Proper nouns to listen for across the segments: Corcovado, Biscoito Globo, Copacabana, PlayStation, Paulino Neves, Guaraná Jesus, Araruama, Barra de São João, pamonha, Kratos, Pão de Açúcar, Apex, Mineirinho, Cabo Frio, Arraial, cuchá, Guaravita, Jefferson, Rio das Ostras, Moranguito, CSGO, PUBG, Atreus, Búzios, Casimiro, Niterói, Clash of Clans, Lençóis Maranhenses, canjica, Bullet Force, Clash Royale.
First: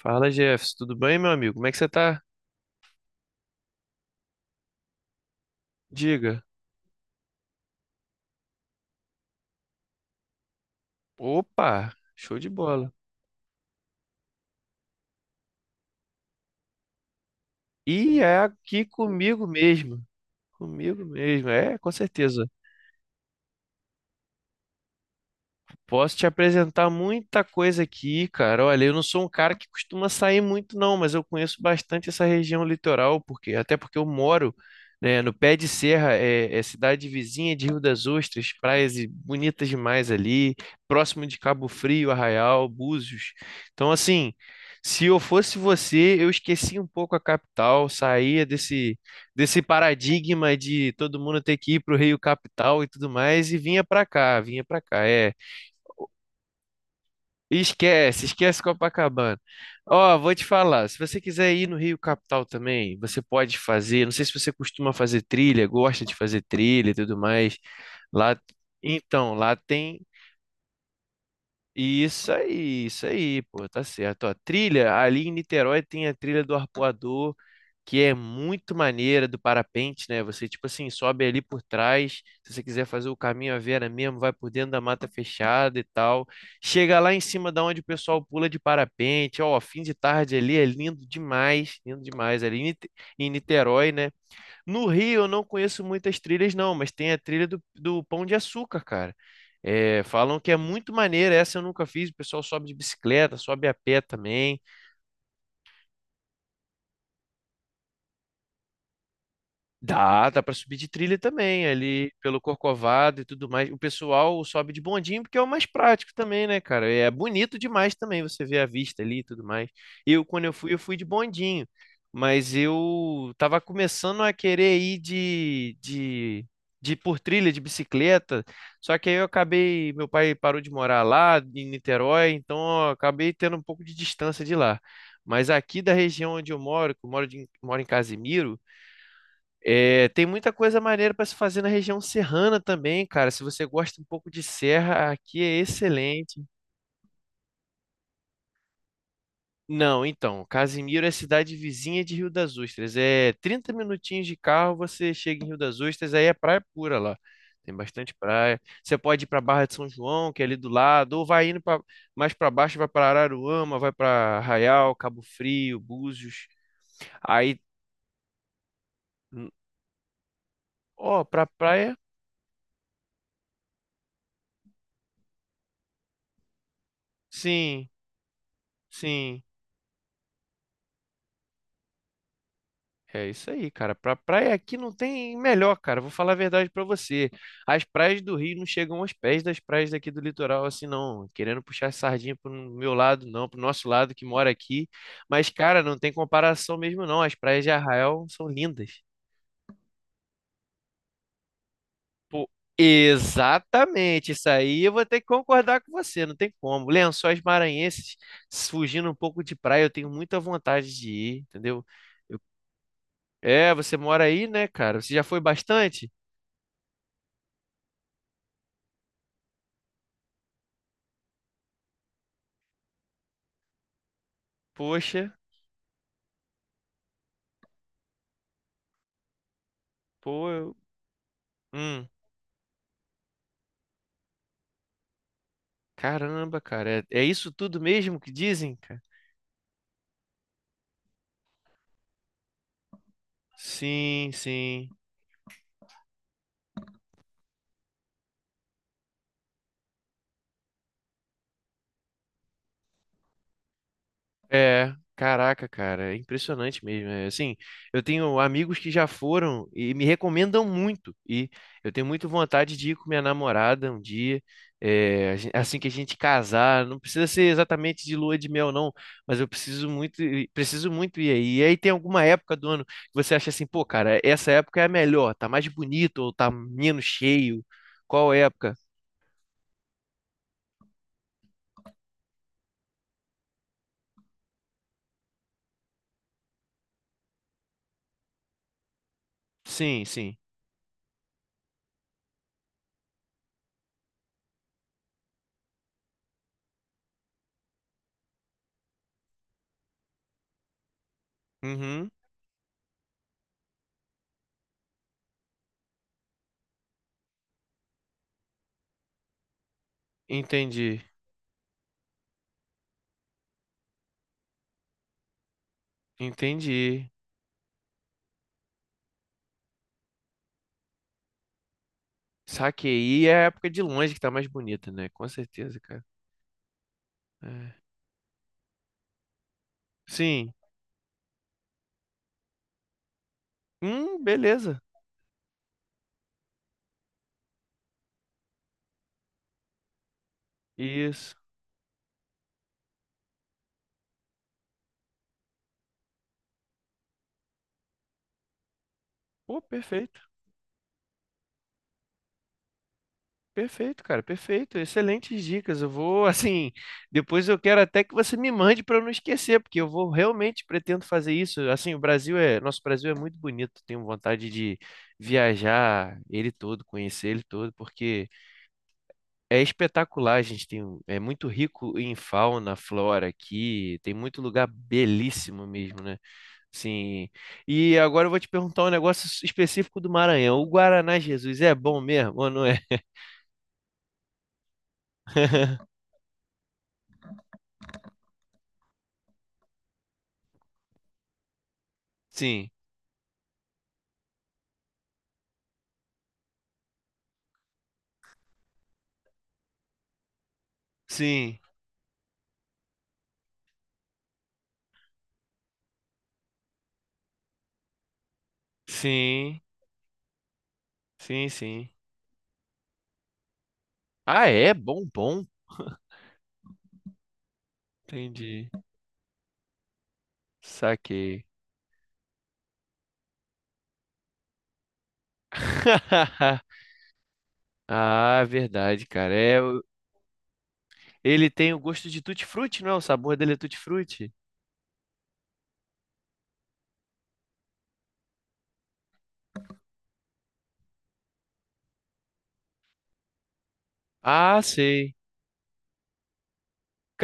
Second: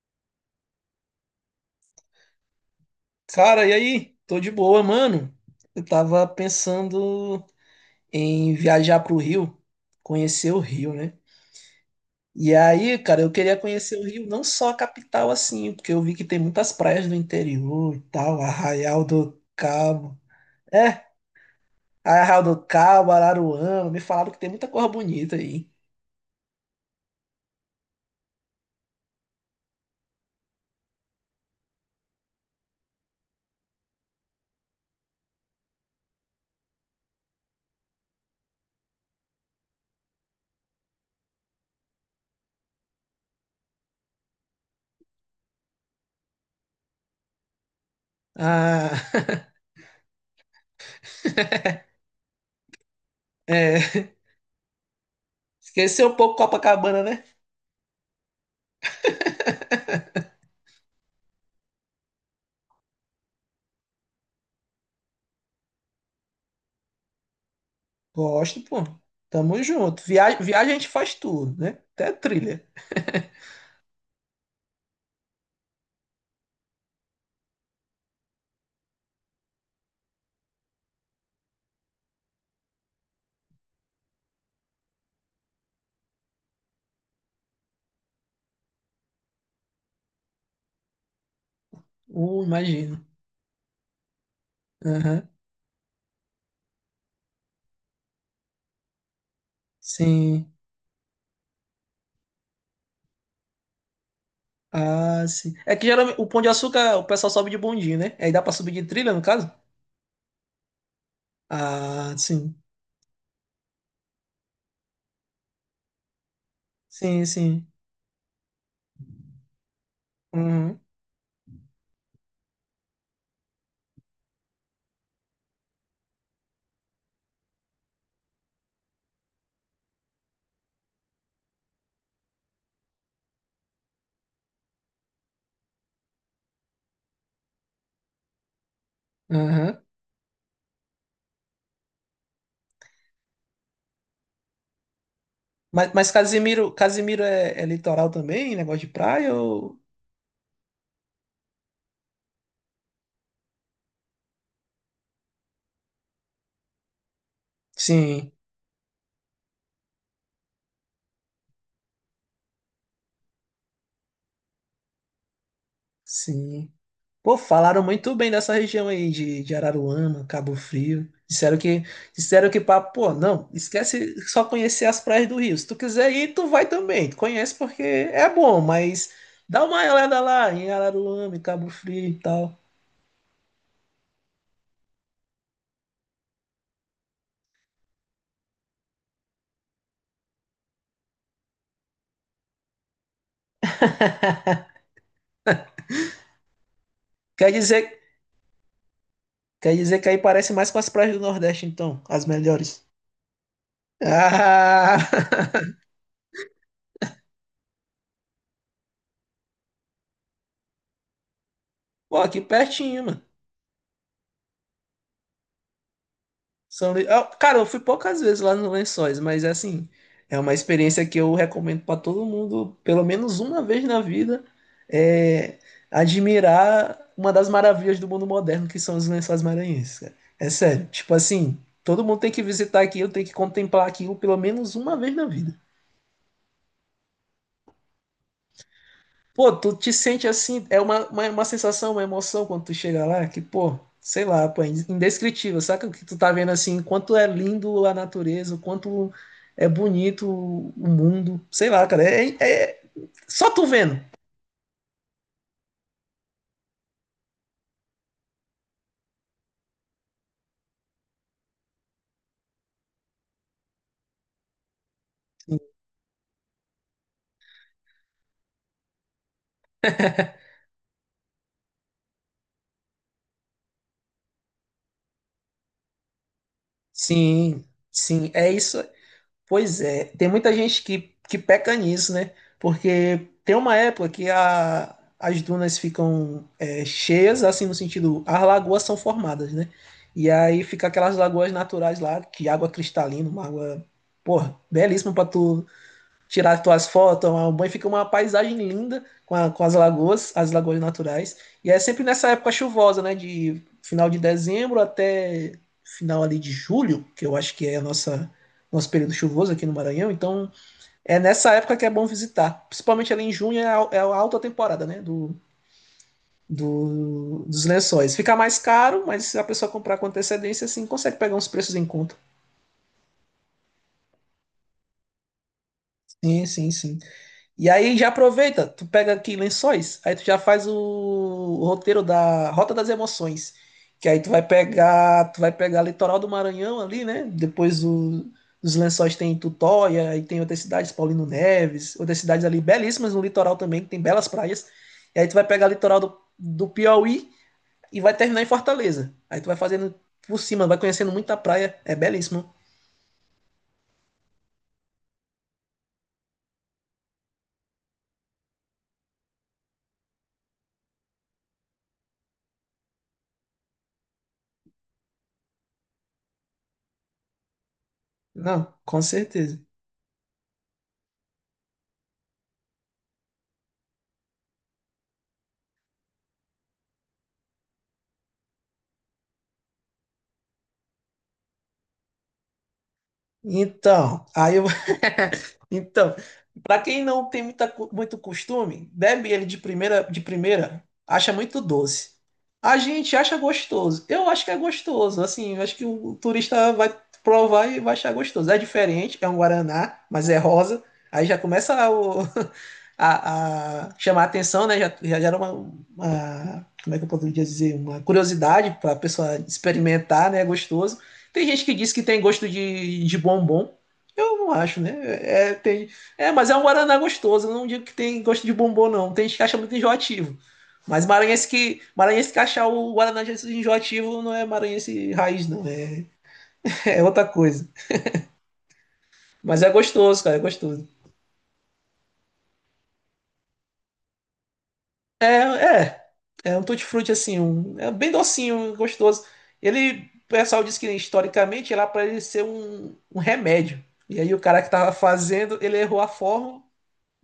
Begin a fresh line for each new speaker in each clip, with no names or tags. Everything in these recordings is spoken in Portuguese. Fala, Jefferson, tudo bem, meu amigo? Como é que você tá?
Cara, e aí? Tô de boa, mano. Eu tava
Diga.
pensando em viajar pro Rio, conhecer o Rio, né?
Opa, show de
E
bola.
aí, cara, eu queria conhecer o Rio, não só a capital assim, porque eu vi que tem muitas praias do interior e
E é
tal,
aqui
Arraial do
comigo mesmo.
Cabo.
Comigo
É,
mesmo, é, com
Arraial
certeza.
do Cabo, Araruama, me falaram que tem muita coisa bonita aí.
Posso te apresentar muita coisa aqui, cara. Olha, eu não sou um cara que costuma sair muito, não, mas eu conheço bastante essa região litoral, porque até porque eu moro, né, no pé de serra, é, é cidade vizinha de Rio das Ostras, bonitas demais ali, próximo de Cabo Frio, Arraial, Búzios. Então, assim, se eu fosse você, eu esquecia um pouco a capital, saía desse
Ah,
desse paradigma de todo mundo ter que ir para o Rio Capital e tudo mais, e vinha para
é.
cá, vinha para cá. É.
Esqueceu um pouco Copacabana, né?
Esquece Copacabana. Ó, vou te falar, se você quiser ir no Rio Capital também, você pode fazer. Não sei se você costuma fazer trilha, gosta de fazer trilha e tudo mais. Lá,
Gosto, pô.
então, lá
Tamo
tem
junto. Viagem a gente faz tudo, né? Até trilha.
isso aí, pô, tá certo. Ó, trilha, ali em Niterói tem a trilha do Arpoador, que é muito maneira do parapente, né? Você, tipo assim, sobe ali por trás. Se você quiser fazer o caminho à Vera mesmo, vai por dentro da mata fechada e tal. Chega lá em cima da onde o pessoal pula de parapente. Ó, fim de tarde ali é lindo demais, lindo demais.
Imagino.
Em Niterói, né? No Rio eu
Aham.
não conheço muitas trilhas, não, mas tem a trilha do Pão de Açúcar, cara. É, falam que
Sim.
é muito maneira, essa eu nunca fiz. O pessoal sobe de bicicleta, sobe a pé também.
Ah, sim. É que geralmente o Pão de Açúcar o pessoal sobe de bondinho, né? Aí dá pra subir de trilha, no caso?
Dá para subir de trilha também, ali
Ah,
pelo
sim.
Corcovado e tudo mais. O pessoal sobe de bondinho porque é o mais prático também, né, cara? É
Sim,
bonito
sim.
demais também você ver a vista ali e tudo mais. Eu, quando eu
Uhum.
fui de bondinho, mas eu tava começando a querer ir de por trilha de bicicleta, só que aí eu acabei, meu pai parou de morar lá em Niterói, então eu acabei tendo um pouco de distância de lá. Mas aqui da região onde eu moro, que eu moro, de, moro em Casimiro,
Aham.
é, tem muita coisa maneira para se fazer na região serrana também, cara. Se você gosta um pouco de serra, aqui é
Mas
excelente.
Casimiro, Casimiro é, é litoral também? Negócio de praia ou...
Não, então, Casimiro é cidade vizinha de Rio das Ostras. É 30 minutinhos de carro, você chega em Rio das Ostras, aí é praia pura lá. Tem bastante
Sim,
praia. Você pode ir para Barra de São João, que é ali do lado, ou vai indo pra, mais para baixo, vai para Araruama, vai para Arraial, Cabo Frio, Búzios.
sim. Pô,
Aí,
falaram muito bem dessa região aí de Araruama, Cabo Frio.
ó, para praia,
Pô, não, esquece só conhecer as praias do Rio. Se tu quiser ir, tu vai também. Tu conhece porque
sim,
é bom, mas
sim.
dá uma olhada lá em Araruama, em Cabo Frio e tal.
É isso aí, cara. Pra praia aqui não tem melhor, cara. Vou falar a verdade pra você. As praias do Rio não chegam aos pés das praias daqui do litoral, assim, não. Querendo puxar sardinha pro meu lado, não, pro nosso lado que mora aqui. Mas, cara, não tem comparação mesmo, não. As
Quer
praias de
dizer,
Arraial são lindas.
quer dizer que aí parece mais com as praias do Nordeste, então, as
Pô,
melhores.
exatamente. Isso aí eu vou ter que
Ah!
concordar com você, não tem como. Lençóis maranhenses, fugindo um pouco de praia, eu tenho muita vontade de ir, entendeu?
Pô,
Eu-
aqui pertinho, mano.
É, você mora aí, né, cara? Você já foi bastante?
São Luís. Ah, cara, eu fui poucas vezes lá nos Lençóis, mas é assim, é uma experiência que eu recomendo para todo mundo, pelo menos uma vez na vida,
Poxa,
é, admirar uma das maravilhas do mundo moderno que são os Lençóis Maranhenses, cara.
pô,
É
eu-
sério, tipo assim, todo
hum,
mundo tem que visitar aquilo, tem que contemplar aquilo pelo menos uma vez na vida.
caramba, cara, é, é isso tudo mesmo que dizem, cara?
Pô, tu te sente assim, é uma sensação, uma emoção quando tu chega lá, que, pô, sei
Sim,
lá, pô, é
sim.
indescritível, saca o que tu tá vendo assim, quanto é lindo a natureza, o quanto é bonito o mundo, sei lá, cara, só tu vendo.
É, caraca, cara, é impressionante mesmo. É, assim, eu tenho amigos que já foram e me recomendam muito. E eu tenho muita vontade de ir com minha namorada um dia, é, assim que a gente casar. Não precisa ser exatamente de lua de mel, não, mas eu preciso muito, preciso muito ir aí. E aí tem alguma época do ano que você acha assim, pô, cara, essa época é a melhor, tá mais bonito ou tá menos cheio?
Sim, sim,
Qual
é
época?
isso. Pois é, tem muita gente que peca nisso, né? Porque tem uma época que as dunas ficam é, cheias, assim, no sentido, as lagoas são formadas, né?
Sim,
E
sim.
aí fica aquelas lagoas naturais lá, que água cristalina, uma água, porra, belíssima pra tu tirar tuas fotos, tomar um banho, fica uma paisagem linda com, com as lagoas naturais. E é sempre
Uhum,
nessa época chuvosa, né? De final de dezembro até final ali de julho, que eu acho que é a nossa nosso período chuvoso aqui no Maranhão. Então
entendi,
é nessa época que é bom visitar, principalmente ali em junho é é a alta temporada, né?
entendi.
Dos lençóis. Fica mais caro, mas se a pessoa comprar com antecedência, assim, consegue pegar uns preços em conta.
Saquei, é a época de longe que tá mais bonita, né? Com certeza, cara.
Sim, sim, sim. E
É.
aí já aproveita, tu pega aqui Lençóis, aí tu já
Sim.
faz o roteiro da Rota das Emoções, que aí
Beleza.
tu vai pegar litoral do Maranhão ali, né? Os Lençóis tem Tutóia, aí tem outras cidades, Paulino
Isso.
Neves, outras cidades ali belíssimas no litoral também, que tem belas praias. E aí tu vai pegar litoral do Piauí e vai terminar em Fortaleza. Aí tu vai
Pô,
fazendo
perfeito.
por cima, vai conhecendo muita praia, é belíssimo.
Perfeito, cara. Perfeito. Excelentes dicas. Eu vou, assim, depois eu quero até que você me mande para eu não esquecer, porque eu vou realmente pretendo fazer isso. Assim, o Brasil é, nosso Brasil é muito bonito. Tenho vontade de viajar ele todo, conhecer ele todo, porque
Não, com certeza.
é espetacular. A gente tem, é muito rico em fauna, flora aqui. Tem muito lugar belíssimo mesmo, né? Sim. E agora eu vou te perguntar um negócio específico do Maranhão. O Guaraná Jesus é bom mesmo ou não é?
Então, aí eu Então, Para quem não tem muita muito costume, bebe ele de primeira, acha muito doce.
Sim,
A gente acha gostoso. Eu acho que é gostoso. Assim, eu acho que o turista vai provar e vai achar gostoso. É diferente, é um guaraná, mas é rosa. Aí já
sim,
começa o- A chamar a atenção, né? Já era como é que eu poderia dizer? Uma curiosidade para a pessoa
sim,
experimentar, né? É gostoso. Tem
sim,
gente que
sim.
diz que tem gosto de bombom. Eu
Ah,
não
é
acho, né?
bom, bom.
É, tem... é, mas é um guaraná gostoso. Eu não digo que tem gosto de
Entendi.
bombom, não. Tem gente que acha muito enjoativo.
Saquei.
Maranhense que achar o Guaraná de Jesus enjoativo não é maranhense raiz, não. É, é outra coisa.
Ah, verdade, cara.
Mas é gostoso, cara. É gostoso.
Ele tem o gosto de tutti-frutti, não é? O sabor dele é tutti-frutti.
É, é. É um tutti-frutti, assim. Um... É bem docinho, gostoso. Ele, o pessoal diz que historicamente era para ele ser um remédio. E aí o
Ah,
cara que tava
sei.
fazendo, ele errou a forma.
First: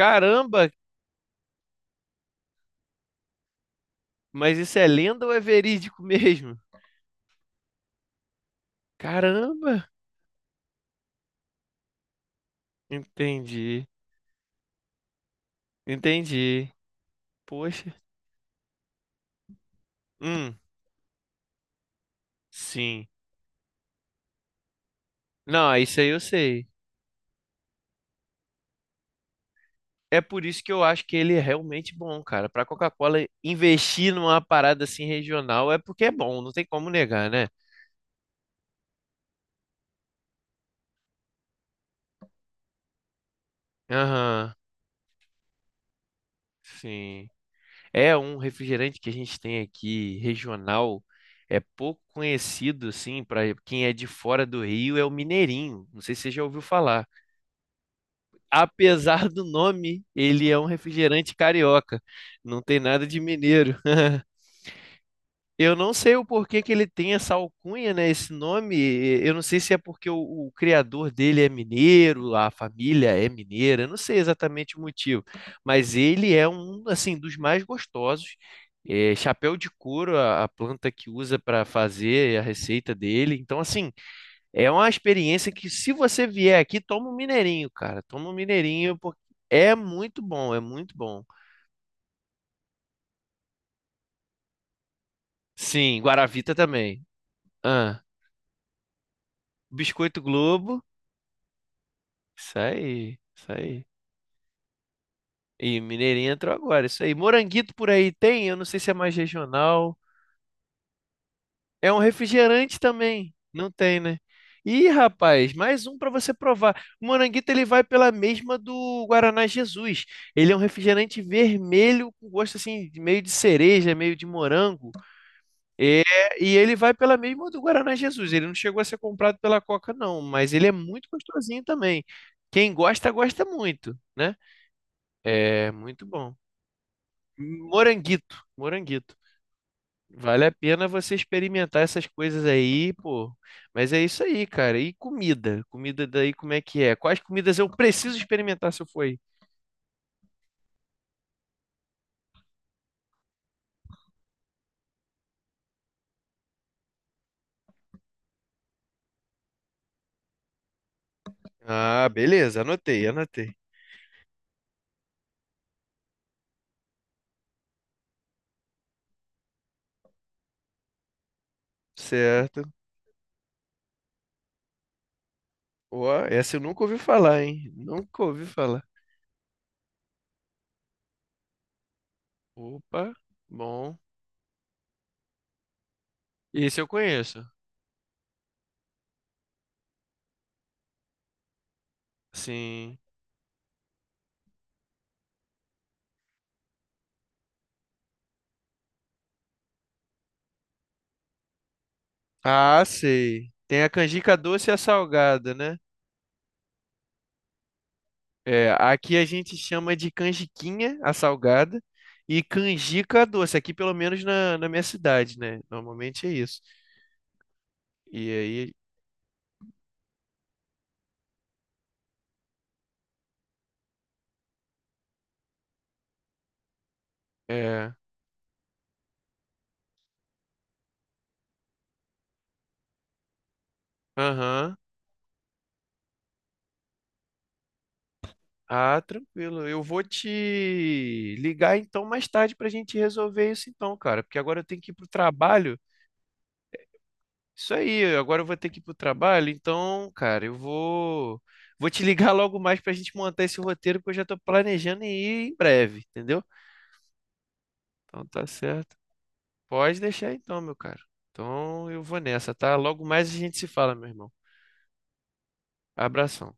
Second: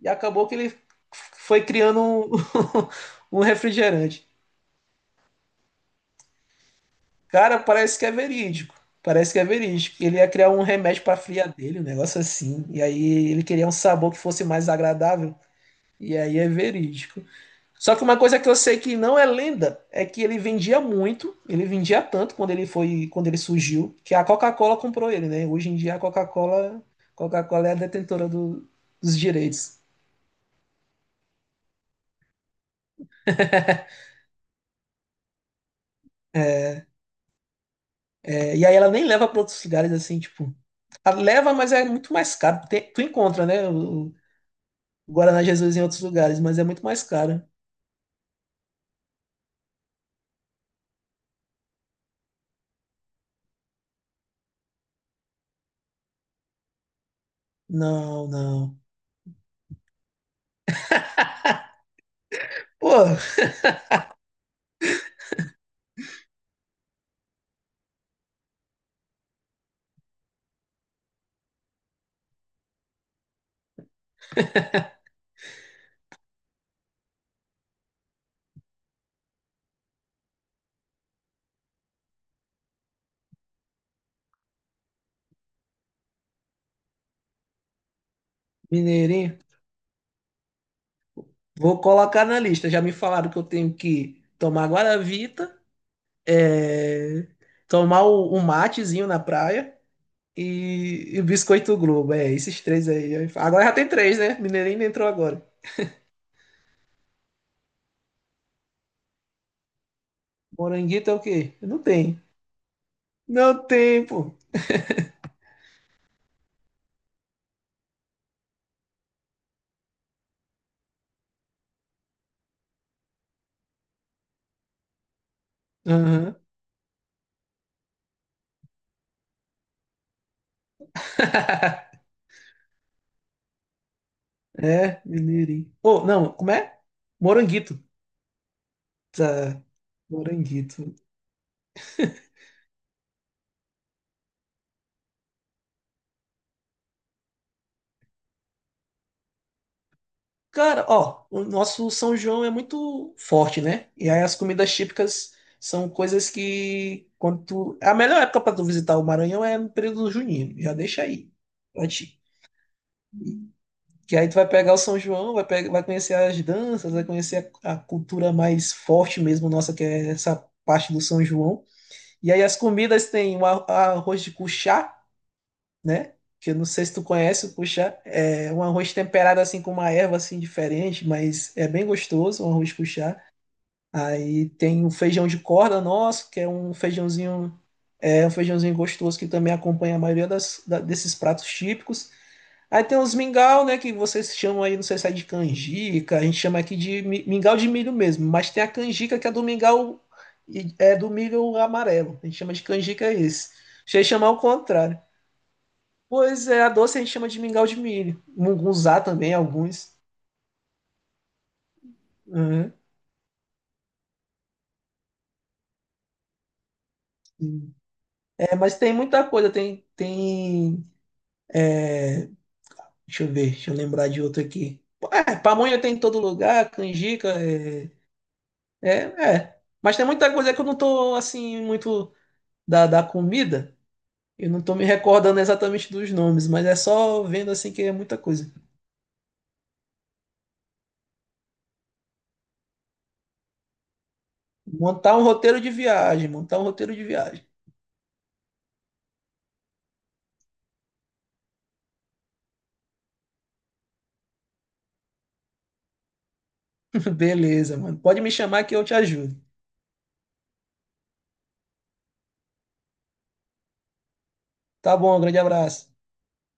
E acabou que ele foi criando um, um refrigerante.
mas isso é lenda ou é verídico mesmo?
Cara, parece que é verídico. Parece que é
Caramba.
verídico. Ele ia criar um remédio para a fria dele, um negócio assim. E aí ele queria um
Entendi,
sabor que fosse mais agradável. E aí é
entendi.
verídico.
Poxa.
Só que uma coisa que eu sei que não é lenda é que ele
Hum,
vendia muito, ele vendia tanto
sim.
quando ele surgiu, que a Coca-Cola comprou ele, né? Hoje
Não,
em dia a
isso aí eu sei.
Coca-Cola, Coca-Cola é a detentora dos direitos.
É por isso que eu acho que ele é realmente bom, cara. Pra Coca-Cola investir numa parada assim regional é porque é bom, não tem como negar, né?
E aí ela nem leva para outros lugares assim, tipo. A leva, mas é muito mais caro. Tu encontra, né?
Aham,
O Guaraná Jesus em outros lugares, mas é muito mais
sim.
caro.
É um refrigerante que a gente tem aqui regional, é pouco conhecido assim pra quem é de fora do Rio, é o Mineirinho. Não sei se você já ouviu falar.
Não, não.
Apesar do nome, ele é um refrigerante carioca. Não tem
Pô,
nada de mineiro. Eu não sei o porquê que ele tem essa alcunha, né? Esse nome. Eu não sei se é porque o criador dele é mineiro, a família é mineira. Eu não sei exatamente o motivo, mas ele é um assim dos mais gostosos. É, chapéu de couro, a planta que usa para fazer a receita dele. Então, assim, é uma experiência que se você vier aqui, toma um mineirinho, cara. Toma um mineirinho porque
mineirinho,
é muito bom, é muito bom.
vou colocar na lista. Já me falaram que eu tenho que tomar Guaravita,
Sim, Guaravita também.
é,
Ah,
tomar um matezinho na praia
Biscoito Globo.
e o Biscoito Globo. É,
Isso
esses três aí.
aí, isso
Agora já
aí.
tem três, né? Mineirinho entrou agora.
E Mineirinho entrou agora, isso aí. Moranguito por aí tem? Eu não sei se é mais regional.
Moranguito é o quê? Não
É um
tem.
refrigerante também.
Não
Não tem,
tem,
né?
pô.
Ih, rapaz, mais um para você provar. O Moranguito ele vai pela mesma do Guaraná Jesus. Ele é um refrigerante vermelho com gosto assim, meio de cereja, meio de morango. É,
Aham.
e ele vai pela mesma do Guaraná Jesus. Ele não chegou a ser comprado pela Coca, não, mas ele é muito gostosinho também. Quem gosta, gosta muito, né?
É,
É
Mineirinho. Oh,
muito
não,
bom.
como é? Moranguito.
Moranguito, moranguito.
Tá.
Vale a pena
Moranguito.
você experimentar essas coisas aí, pô. Mas é isso aí, cara. E comida? Comida daí, como é que é? Quais comidas eu preciso experimentar se eu for aí?
Cara, ó, o nosso São João é muito forte, né? E aí as comidas típicas são coisas que quando tu... A melhor época pra tu visitar o Maranhão é no período junino. Já deixa aí pra
Ah,
ti.
beleza, anotei, anotei.
Que aí tu vai pegar o São João, vai conhecer as danças, vai conhecer a cultura mais forte mesmo nossa, que é essa parte do São João. E aí as
Certo.
comidas tem o arroz de cuchá,
Ó,
né? Que eu
essa eu
não
nunca
sei se
ouvi
tu
falar,
conhece o
hein?
cuchá.
Nunca ouvi
É um
falar.
arroz temperado assim com uma erva assim diferente, mas é bem gostoso, um arroz
Opa,
cuchá.
bom.
Aí tem o feijão de corda nosso, que
Esse eu conheço.
é um feijãozinho gostoso que também acompanha a maioria das, desses pratos típicos. Aí
Sim.
tem os mingau, né, que vocês chamam aí, não sei se é de canjica, a gente chama aqui de mingau de milho mesmo, mas tem a canjica que é do mingau, é do milho amarelo, a gente chama de
Ah,
canjica esse.
sei. Tem a
Achei chamar
canjica
o
doce e a
contrário.
salgada, né?
Pois é, a doce a gente chama de mingau de milho.
É,
Mungunzá
aqui a
também,
gente
alguns.
chama de canjiquinha, a salgada, e
Uhum.
canjica a doce, aqui pelo menos na, na minha cidade, né? Normalmente é isso. E
É,
aí,
mas tem muita coisa, é, deixa eu ver, deixa eu lembrar de outro aqui. É, pamonha tem em todo lugar, canjica,
é,
é, é. Mas tem muita coisa que eu não tô, assim, muito da comida, eu não tô
aham.
me recordando exatamente dos nomes, mas é só vendo, assim, que é muita coisa.
Ah, tranquilo. Eu vou te ligar então mais tarde pra gente resolver isso então, cara, porque agora eu tenho que ir pro
Montar um roteiro de
trabalho.
viagem, montar um roteiro de viagem.
Isso aí, agora eu vou ter que ir pro trabalho, então, cara, eu vou te ligar logo mais pra gente montar esse roteiro, porque eu já tô planejando em ir em breve, entendeu?
Beleza, mano, pode
Então
me
tá
chamar que eu te
certo.
ajudo.
Pode deixar então, meu caro. Então eu vou nessa, tá? Logo mais a gente se fala, meu irmão.
Tá bom, grande abraço.
Abração.